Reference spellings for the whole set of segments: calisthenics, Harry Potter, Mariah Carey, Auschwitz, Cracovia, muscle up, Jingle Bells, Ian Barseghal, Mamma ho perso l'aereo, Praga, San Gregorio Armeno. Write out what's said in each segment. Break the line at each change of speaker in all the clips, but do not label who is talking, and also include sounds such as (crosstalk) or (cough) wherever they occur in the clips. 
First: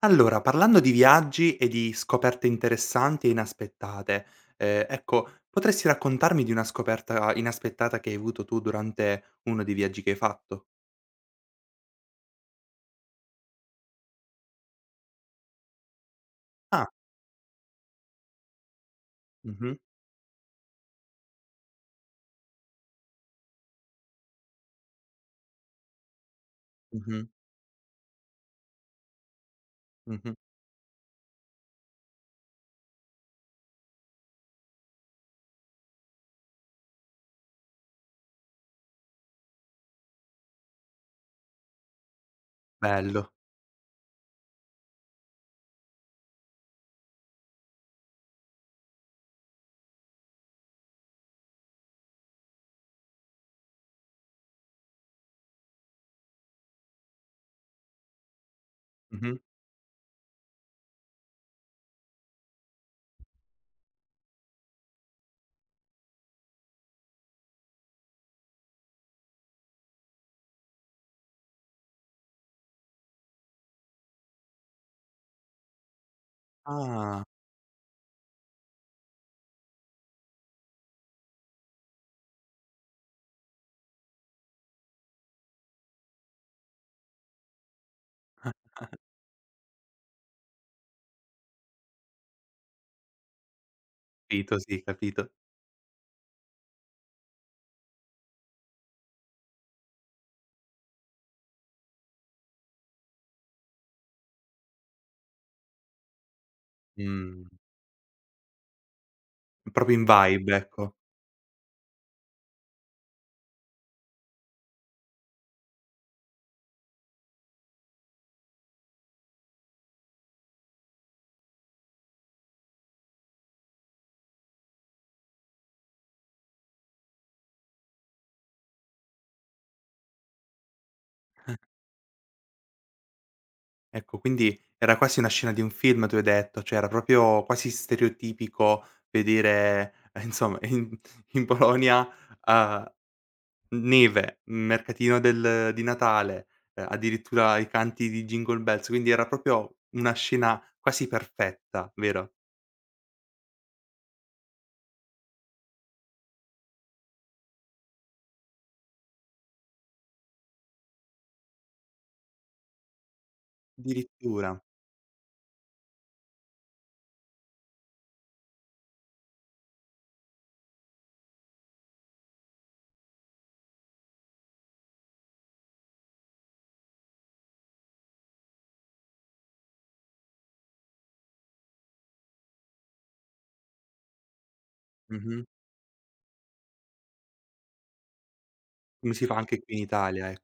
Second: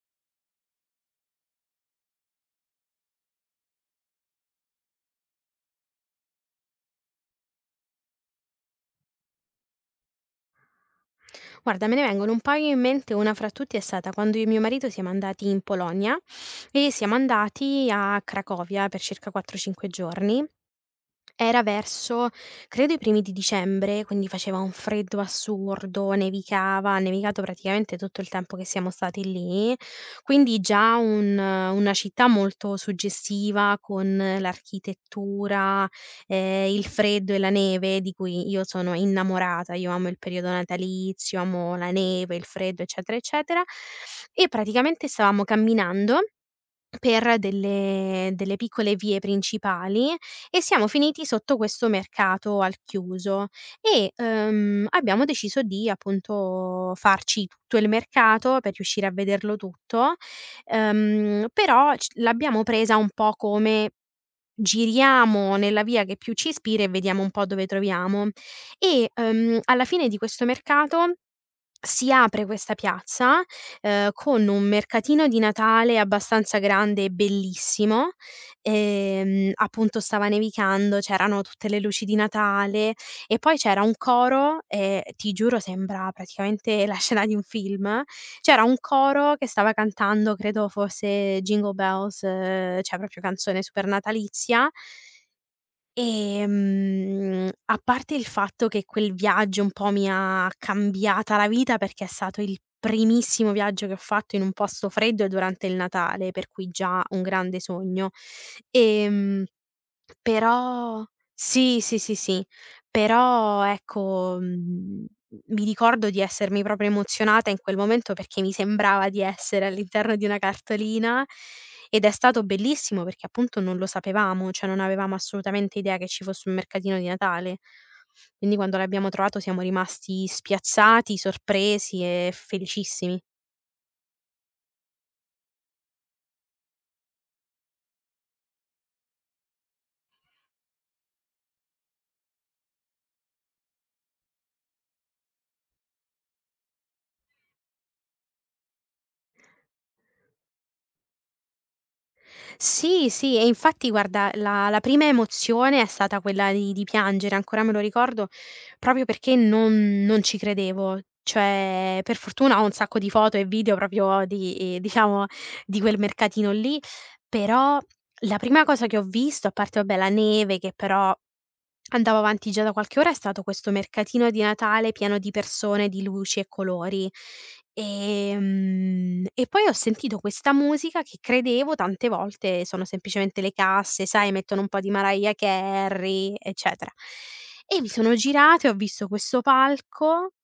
Allora, parlando di viaggi e di scoperte interessanti e inaspettate, ecco, potresti raccontarmi di una scoperta inaspettata che hai avuto tu durante uno dei viaggi che hai fatto?
Guarda, me ne vengono un paio in mente, una fra tutti è stata quando io e mio marito siamo andati in Polonia
Ah,
e siamo andati a Cracovia per circa
mh-mh,
4-5 giorni. Era verso, credo, i primi di dicembre, quindi faceva un freddo assurdo, nevicava, ha
mh-mh,
nevicato praticamente tutto il tempo che siamo stati lì,
mh-mh,
quindi già un una città molto suggestiva con l'architettura, il freddo e la neve di cui io sono innamorata. Io amo il periodo natalizio, amo la neve, il freddo, eccetera,
bello,
eccetera. E praticamente stavamo camminando per delle piccole vie principali e siamo finiti sotto questo mercato al chiuso e, abbiamo deciso di, appunto, farci tutto il mercato per riuscire a
mh-mh.
vederlo tutto. Però c l'abbiamo presa un po' come: giriamo nella via che più ci ispira e vediamo un po' dove troviamo e, alla fine di questo mercato si apre questa piazza, con un mercatino di Natale abbastanza grande e
Ah,
bellissimo. Appunto stava nevicando, c'erano tutte le luci di Natale e poi c'era un coro, ti giuro, sembra praticamente la (laughs) scena di un film. C'era un coro che stava cantando, credo fosse Jingle Bells, cioè proprio canzone super
capito,
natalizia.
sì, capito.
A parte il fatto che quel viaggio un po' mi ha cambiata la vita, perché è stato il primissimo viaggio che ho fatto in un posto freddo e durante il Natale, per cui già un
Mh.
grande sogno. Ehm
Proprio in vibe, ecco.
Però sì, sì, sì, sì, però ecco, mi ricordo di essermi proprio emozionata in quel momento perché mi sembrava di essere all'interno di una cartolina, ed è stato bellissimo perché appunto non lo sapevamo, cioè non avevamo assolutamente idea che ci fosse un mercatino di Natale. Quindi quando l'abbiamo trovato siamo rimasti spiazzati, sorpresi e felicissimi.
Ecco, quindi era quasi una scena di un film, tu hai detto, cioè era proprio quasi stereotipico vedere, insomma in Polonia, uhm neve, mercatino del di Natale, addirittura i canti di Jingle Bells, quindi era proprio una scena quasi perfetta, vero?
Sì, sì, e infatti guarda, la prima emozione è stata quella di piangere, ancora me lo ricordo, proprio perché non ci credevo. Cioè, per fortuna ho un sacco di foto e video proprio
Addirittura.
di, diciamo, di quel mercatino lì, però la prima cosa che ho visto, a parte vabbè la neve, che però andavo avanti già da qualche ora, è stato questo mercatino di Natale pieno di persone, di luci e colori. E poi ho sentito questa musica che credevo, tante volte sono semplicemente le casse, sai, mettono un po' di Mariah
Mh-mh.
Carey, eccetera. E mi sono girata e ho visto
Come si fa
questo
anche qui in Italia,
palco.
e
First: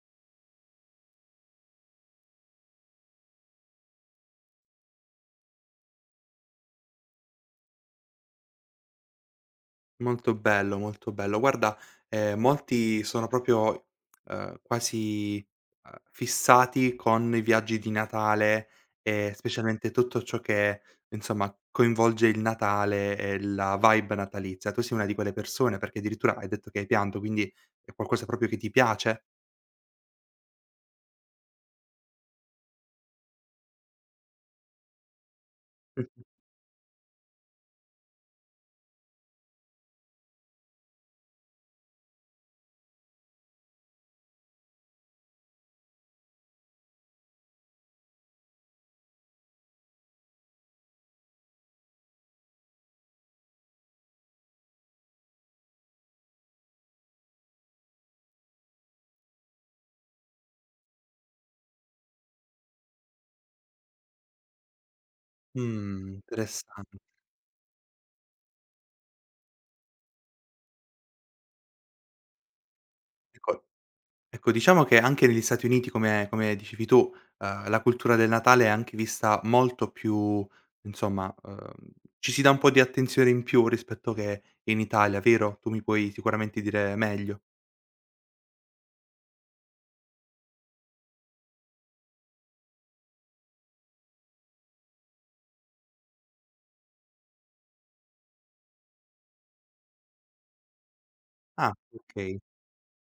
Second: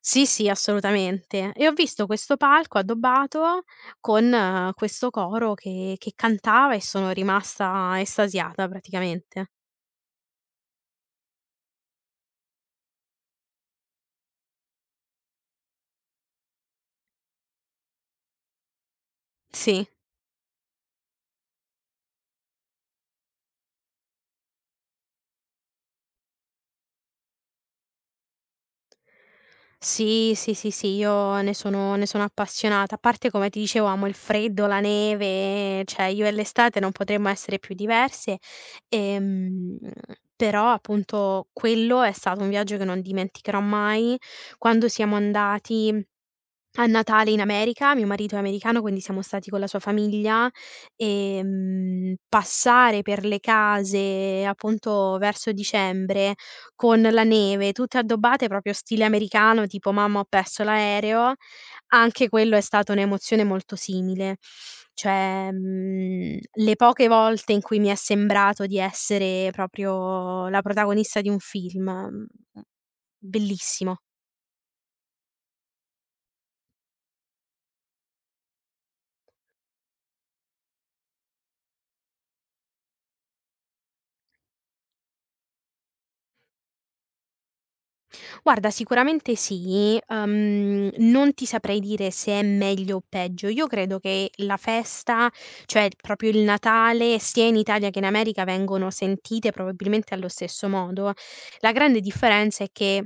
Sì, sì, assolutamente. E ho visto questo palco addobbato con, questo coro che cantava e sono rimasta estasiata praticamente.
Molto bello, molto bello. Guarda, molti sono proprio, quasi, fissati con i viaggi di Natale e
Sì.
specialmente tutto ciò che, insomma, coinvolge il Natale e la vibe natalizia. Tu sei una di quelle persone? Perché addirittura hai detto che hai pianto, quindi è qualcosa proprio che ti piace?
Sì, sì, sì, sì, io ne sono appassionata. A parte, come ti dicevo, amo il freddo, la neve, cioè io e
(laughs)
l'estate non potremmo essere più diverse. Ehm, Però appunto quello è stato un viaggio che non dimenticherò mai. Quando siamo andati a Natale in America, mio marito è americano, quindi siamo stati con la sua famiglia, passare per le case, appunto, verso dicembre, con la neve, tutte addobbate proprio stile americano, tipo: "Mamma ho perso l'aereo", anche quello è stata un'emozione molto simile. Cioè, le
Interessante.
poche volte in cui mi è sembrato di essere proprio la protagonista di un film,
Ecco
bellissimo.
Ecco, diciamo che anche negli Stati Uniti, come dicevi tu, la cultura del Natale è anche vista molto più insomma, ci si dà un po' di attenzione in più rispetto che in Italia, vero? Tu mi puoi sicuramente dire meglio.
Guarda, sicuramente sì, non ti saprei dire se è meglio o peggio. Io credo che la festa, cioè proprio il Natale, sia in Italia che in America vengono sentite probabilmente allo stesso modo. La
Ah,
grande
okay.
differenza è che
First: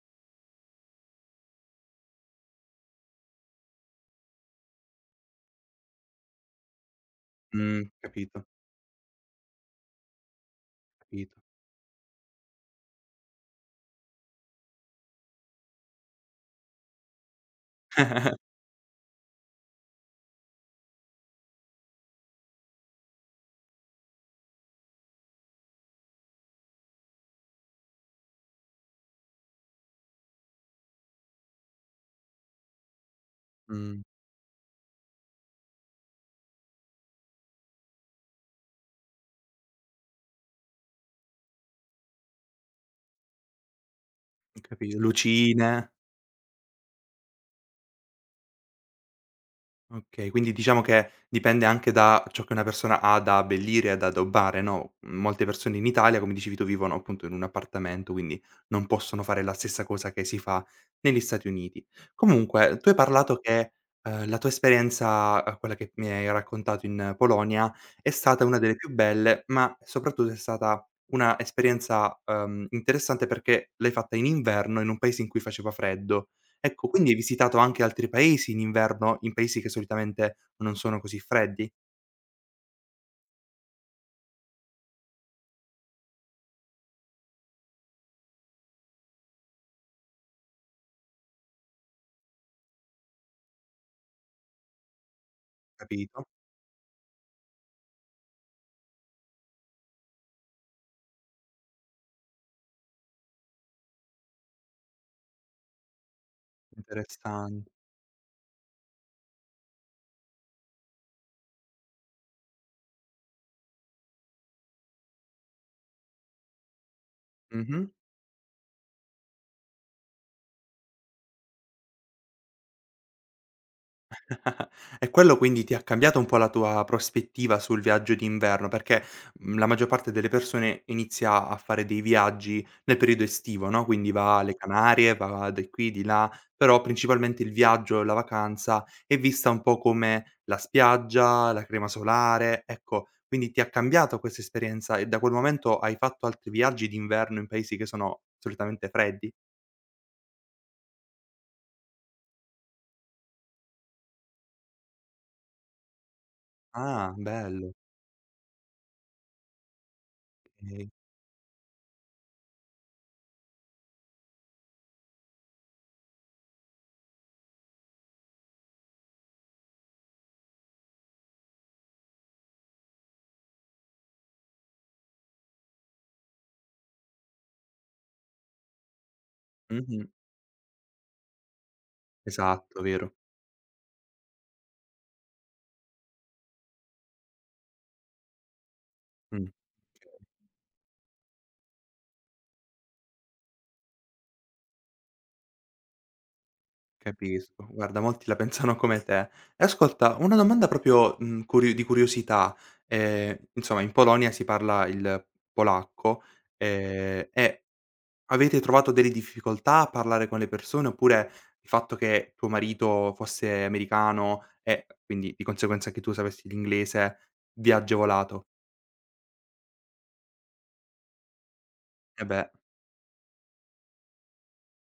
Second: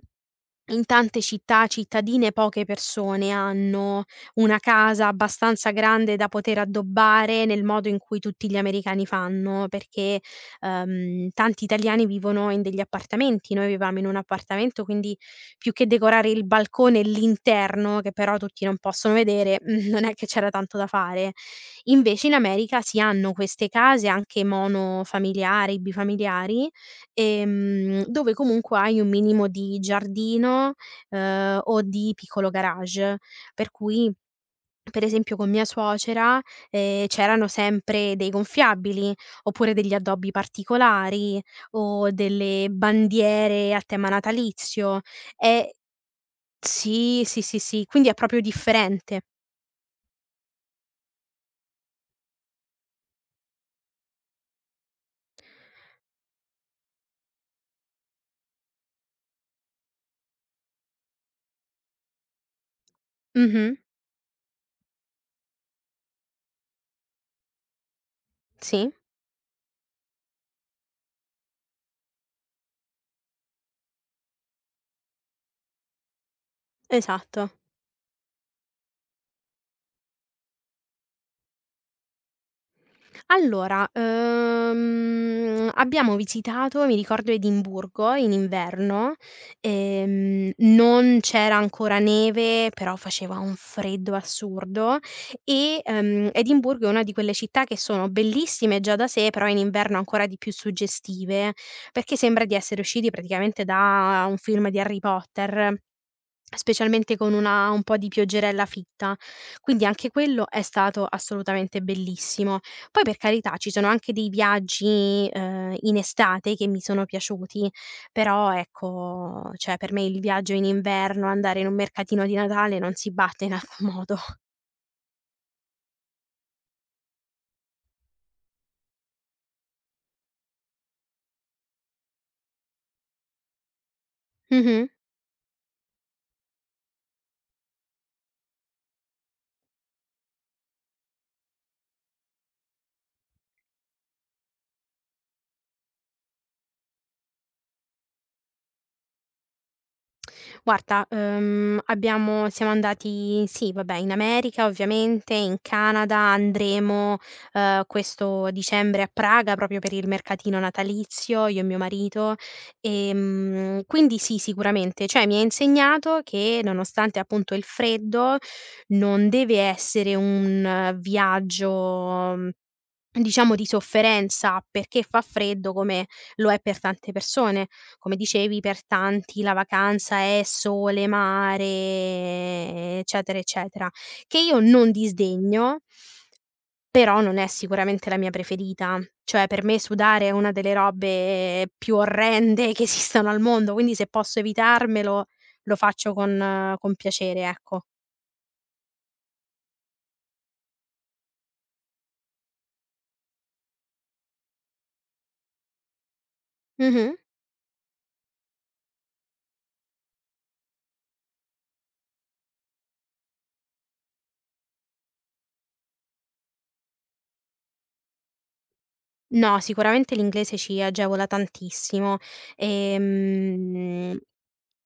in tante città cittadine poche persone hanno una casa abbastanza grande da poter addobbare nel modo in cui
Capito,
tutti gli americani fanno, perché,
capito.
tanti italiani vivono in degli appartamenti. Noi vivevamo in un appartamento, quindi più che decorare il balcone e l'interno, che però tutti non possono vedere, (laughs) non è che c'era tanto da fare. Invece in America si hanno queste case anche monofamiliari, bifamiliari. Dove comunque hai un minimo di giardino, o di piccolo garage, per
Mh,
cui, per esempio, con mia suocera, c'erano sempre dei gonfiabili, oppure degli addobbi particolari, o delle bandiere a tema
ho capi
natalizio. E
lucine.
sì, sì, sì, sì, quindi è proprio differente.
Okay, quindi diciamo che dipende anche da ciò che una persona ha da abbellire, e da addobbare, no, molte persone in Italia, come dicevi tu, vivono appunto in un appartamento, quindi non possono fare la stessa cosa che si fa negli Stati Uniti. Comunque, tu hai parlato
Mh-mh,
che, la tua esperienza, quella che mi hai raccontato in Polonia, è stata una delle più
sì,
belle, ma soprattutto è stata una esperienza, interessante perché l'hai fatta in inverno in un paese in cui faceva freddo. Ecco, quindi hai
esatto.
visitato anche altri paesi in inverno, in paesi che solitamente non sono così freddi,
Allora, abbiamo visitato, mi ricordo, Edimburgo in inverno, non c'era ancora neve, però faceva un freddo assurdo e,
capito?
Edimburgo è una di quelle città che sono bellissime già da sé, però in inverno ancora di più suggestive, perché sembra di essere usciti praticamente da un film di Harry Potter. Specialmente con
Interessan
una un po' di pioggerella fitta. Quindi anche quello è stato assolutamente bellissimo. Poi per carità ci sono anche dei viaggi, in estate, che mi sono piaciuti,
Mh-mh.
però ecco, cioè per me il viaggio in inverno, andare in un mercatino di Natale, non si batte in alcun modo.
(laughs) E quello quindi ti ha cambiato un po' la tua prospettiva sul viaggio d'inverno, perché, la maggior parte delle persone inizia a fare dei viaggi nel periodo estivo, no, quindi va alle
Mh-mh.
Canarie, va di qui, di là, però principalmente il viaggio, la vacanza è vista un po' come la spiaggia, la crema solare, ecco, quindi ti ha cambiato questa esperienza e da quel momento hai fatto altri viaggi d'inverno in paesi che sono solitamente freddi?
Guarda, abbiamo siamo andati, sì, vabbè, in America ovviamente, in Canada,
Ah,
andremo,
bello,
questo dicembre, a Praga, proprio per il mercatino
okay.
natalizio, io e mio marito. Quindi sì, sicuramente, cioè mi ha insegnato che nonostante appunto il freddo, non deve essere un, viaggio, diciamo, di sofferenza perché fa freddo, come lo è per tante persone. Come dicevi, per tanti la
Mh-mh.
vacanza è sole,
Esatto,
mare,
vero.
eccetera, eccetera, che io non disdegno, però non è sicuramente la mia preferita. Cioè,
Mh.
per me sudare è una delle robe più orrende (laughs) che esistano al mondo, quindi se posso evitarmelo lo faccio con piacere,
Capisco,
ecco.
guarda molti la pensano come te. E ascolta, una domanda proprio, curiosità. Insomma in Polonia si parla il polacco,
Mh-mh.
e avete trovato delle difficoltà a parlare con le persone, oppure il fatto che tuo marito fosse americano e quindi di conseguenza che tu sapessi l'inglese vi ha agevolato?
No, sicuramente l'inglese ci agevola tantissimo.
Eh beh,
Ehm,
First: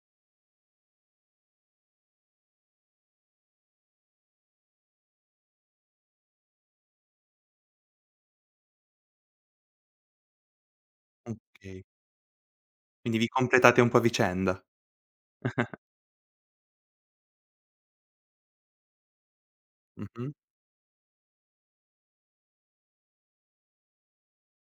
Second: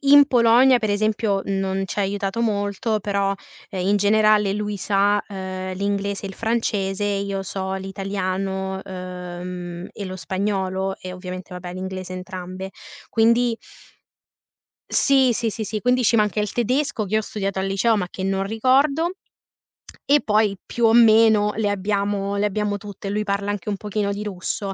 In Polonia, per esempio, non ci ha aiutato molto, però, in generale lui sa, l'inglese e il francese, io so l'italiano, e lo spagnolo e ovviamente, vabbè,
okay.
l'inglese entrambe.
Quindi vi
Quindi
completate un po' a vicenda.
sì, sì, sì, sì, quindi ci manca il tedesco che ho studiato al liceo, ma che non ricordo, e
Mh-mh,
poi più o meno le abbiamo tutte, lui parla anche un pochino di russo.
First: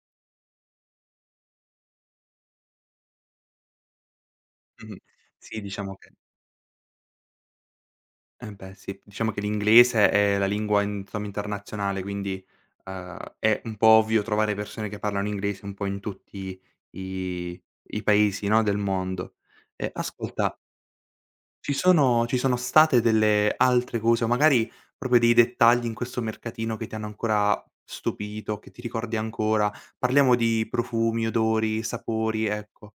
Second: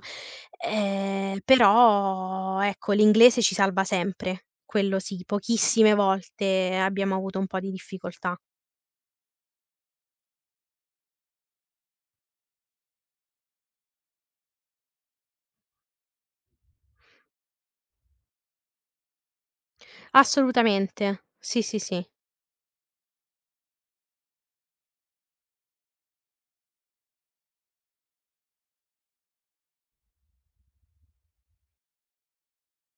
Però ecco, l'inglese ci salva sempre,
mh-mh.
quello sì,
Sì,
pochissime
diciamo che
volte abbiamo avuto un po' di difficoltà.
Eh beh sì, diciamo che l'inglese è la lingua in insomma internazionale, quindi, è un po' ovvio trovare persone che parlano inglese un po' in tutti i i paesi, no, del mondo. E ascolta,
Assolutamente. Sì,
ci
sì, sì.
sono ci sono state delle altre cose o magari proprio dei dettagli in questo mercatino che ti hanno ancora stupito, che ti ricordi ancora? Parliamo di profumi, odori, sapori, ecco.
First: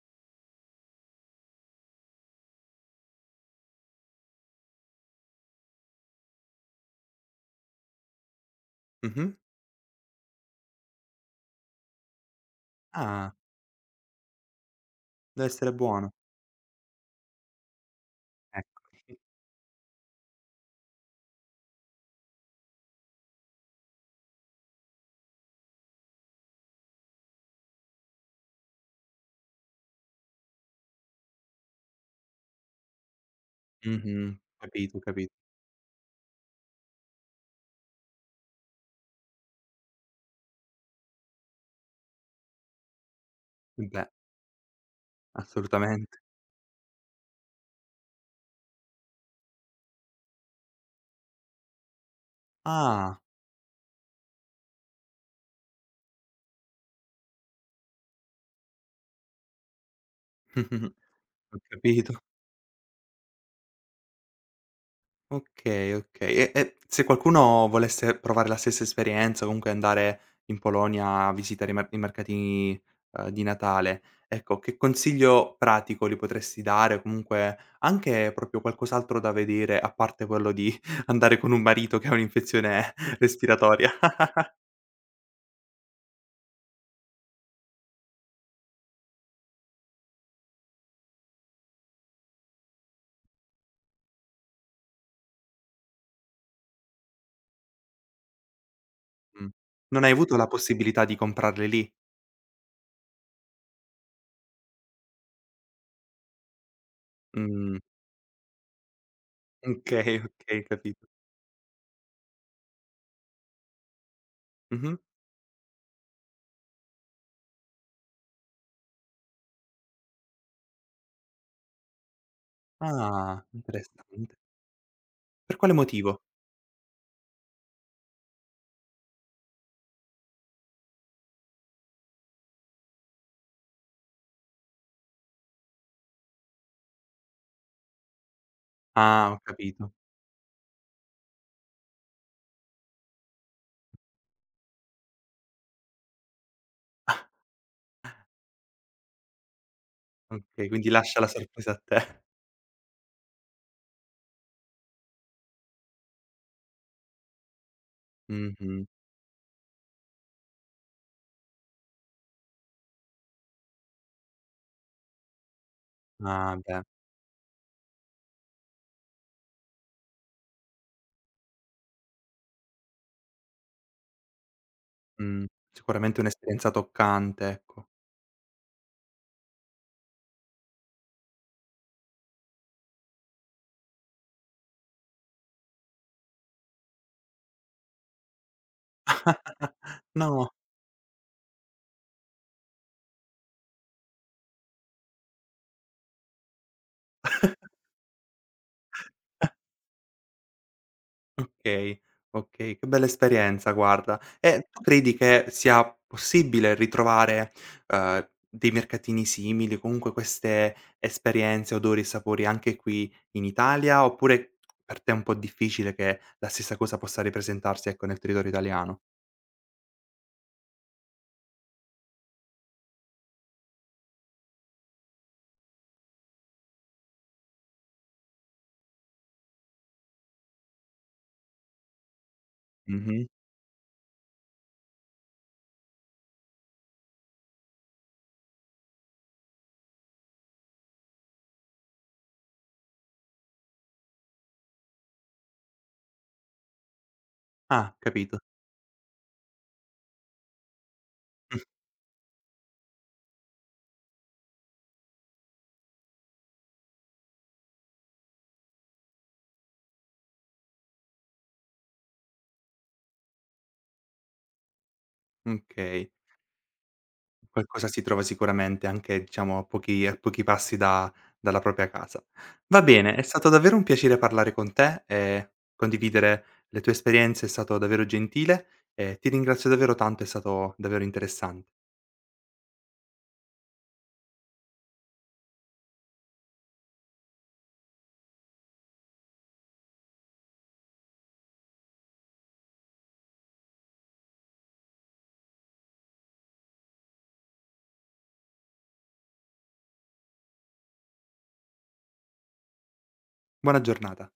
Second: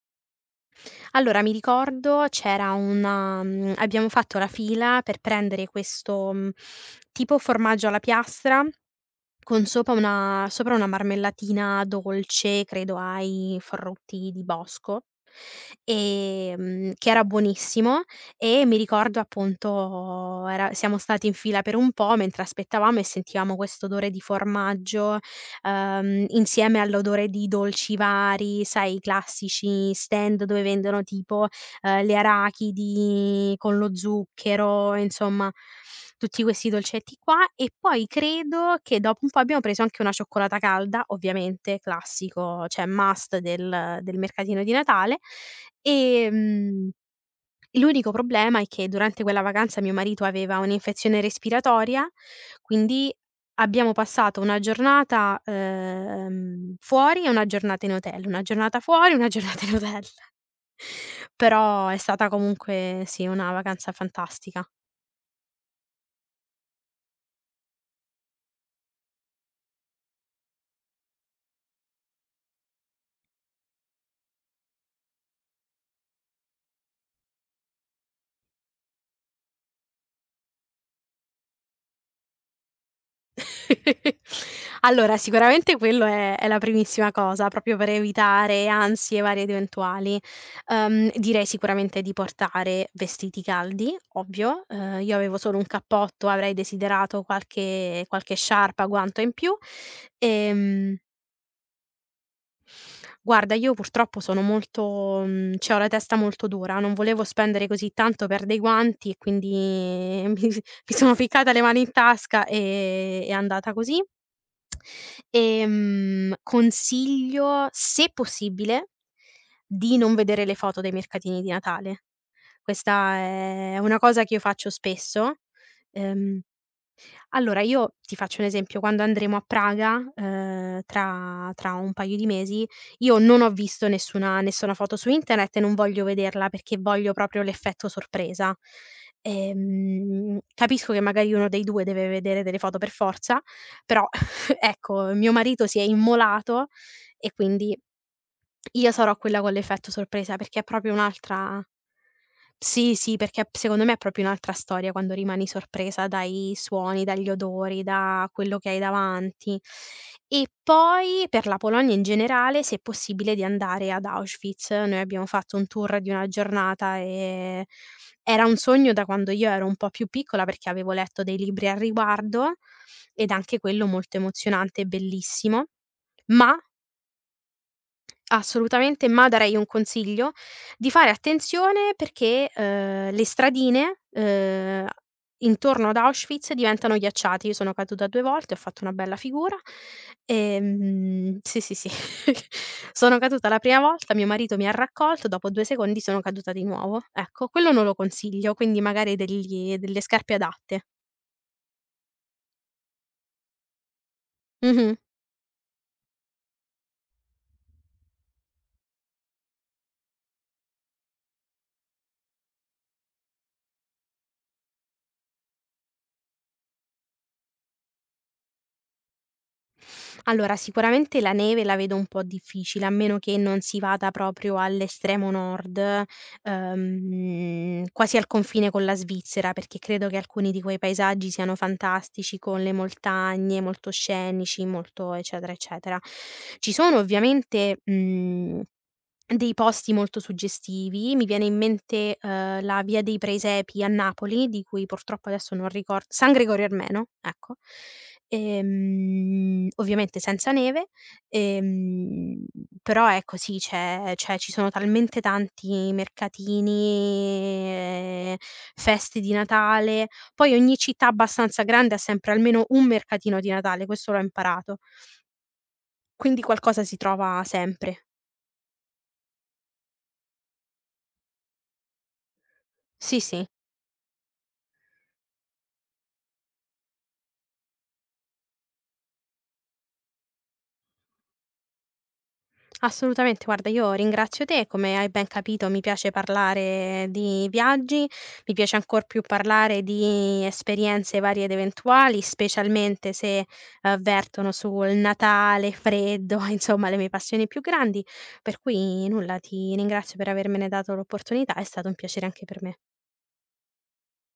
Allora mi ricordo c'era abbiamo fatto la fila per prendere questo, tipo formaggio alla piastra
Mh-mh.
con sopra una marmellatina dolce, credo
Ah,
ai frutti di bosco,
dev'essere buono.
che era buonissimo, e mi
Ecco.
ricordo appunto era siamo stati in fila per un po' mentre aspettavamo e sentivamo questo odore di formaggio, insieme all'odore di dolci vari, sai, i classici stand dove vendono tipo le arachidi con lo
Mh-mh.
zucchero,
Capito, capi
insomma tutti questi dolcetti qua. E poi credo che dopo un po' abbiamo preso anche una cioccolata calda, ovviamente, classico, cioè must del
beh.
del mercatino di Natale.
Assolutamente.
Ehm, L'unico problema è che durante quella vacanza mio marito aveva un'infezione respiratoria, quindi
Ah,
abbiamo passato una giornata, fuori, e una giornata in hotel, una giornata fuori, una giornata in hotel.
(laughs) ho
Però è
capito.
stata comunque sì, una vacanza fantastica.
Okay, okay. E se qualcuno volesse provare la stessa esperienza, comunque andare in Polonia a visitare i mercatini, di Natale, ecco, che consiglio pratico gli potresti dare o comunque anche proprio qualcos'altro da vedere, a parte quello di (laughs) andare con un marito che ha un'infezione (laughs) respiratoria?
(laughs)
(laughs)
Allora, sicuramente quello è la primissima cosa, proprio per evitare ansie varie ed eventuali. Direi sicuramente di portare vestiti caldi, ovvio. Io avevo solo un cappotto, avrei desiderato qualche sciarpa, guanto in
Mh.
più.
Non hai avuto la
Ehm
possibilità di comprarle lì?
Guarda, io purtroppo sono molto cioè ho la testa molto dura, non volevo spendere
Mh.
così tanto per dei guanti e quindi
Okay,
(laughs)
(laughs)
mi s
okay,
mi
capito.
sono ficcata le mani in tasca, è andata così.
Mh-mh.
Consiglio, se possibile, di non vedere le foto dei mercatini di Natale. Questa
Ah,
è una cosa che
interessante.
io faccio spesso,
Per quale motivo?
ehm allora, io ti faccio un esempio: quando andremo a Praga, tra un paio di mesi, io non ho visto nessuna foto su internet e non voglio vederla perché voglio proprio l'effetto sorpresa.
Ah, ho capito.
Capisco che magari uno dei 2 deve vedere delle foto per forza, però (laughs) ecco, mio marito si è immolato e
(laughs)
quindi io sarò quella con l'effetto sorpresa
Ah,
perché è
okay, quindi
proprio
lascia la
un'altra.
sorpresa a te.
Sì, sì, perché p secondo me è proprio un'altra storia quando rimani sorpresa dai suoni, dagli odori, da quello che hai
Mh-mh.
davanti. E poi per la Polonia in generale, se è possibile, di andare ad Auschwitz. Noi abbiamo fatto un tour di una
Ah, beh,
giornata, era un sogno da quando io ero un po' più piccola, perché avevo letto dei libri al riguardo, ed anche quello molto emozionante e
mh,
bellissimo,
sicuramente
ma
un'esperienza toccante, ecco.
assolutamente, ma darei un consiglio di fare attenzione perché, le stradine, intorno ad Auschwitz diventano ghiacciate. Io sono caduta 2 volte, ho fatto una bella figura.
No,
Sì, sì, sì. (laughs) Sono caduta la prima volta, mio marito mi ha raccolto, dopo 2 secondi sono caduta di nuovo. Ecco, quello non lo consiglio, quindi magari degli delle scarpe adatte.
okay, okay, che bella esperienza guarda. E tu
Mh-mh.
credi che sia possibile ritrovare, dei mercatini simili, comunque queste esperienze, odori e sapori anche qui in Italia, oppure per te è un po' difficile che la stessa cosa possa ripresentarsi, ecco, nel territorio italiano?
Allora, sicuramente la neve la vedo un po' difficile, a meno che non si vada proprio all'estremo nord, quasi al confine con la Svizzera, perché credo che alcuni di quei paesaggi siano fantastici, con le
Mh-mh.
montagne molto scenici, molto, eccetera, eccetera. Ci sono ovviamente, mhmm dei posti molto suggestivi, mi viene in mente, la via dei Presepi a Napoli, di cui purtroppo adesso non ricor San Gregorio Armeno, ecco.
Ah, capito.
Ovviamente senza neve,
(laughs)
ehm, però ecco sì, c'è c'è ci sono talmente tanti mercatini, ehm, feste di Natale. Poi ogni città abbastanza grande ha sempre almeno un mercatino di Natale, questo l'ho imparato,
Okay.
quindi qualcosa si trova
Qualcosa si
sempre.
trova sicuramente anche, diciamo, a pochi passi da dalla propria casa. Va bene,
Sì,
è
sì.
stato davvero un piacere parlare con te e condividere le tue esperienze, è stato davvero gentile e ti ringrazio davvero tanto, è stato davvero interessante.
Assolutamente, guarda, io ringrazio te, come hai ben capito mi piace parlare di viaggi, mi piace ancor più parlare di esperienze varie ed eventuali, specialmente se, vertono sul Natale, freddo, (laughs) insomma le mie passioni più grandi, per cui nulla, ti ringrazio per avermene dato l'opportunità, è stato un piacere anche per me.
Buona giornata.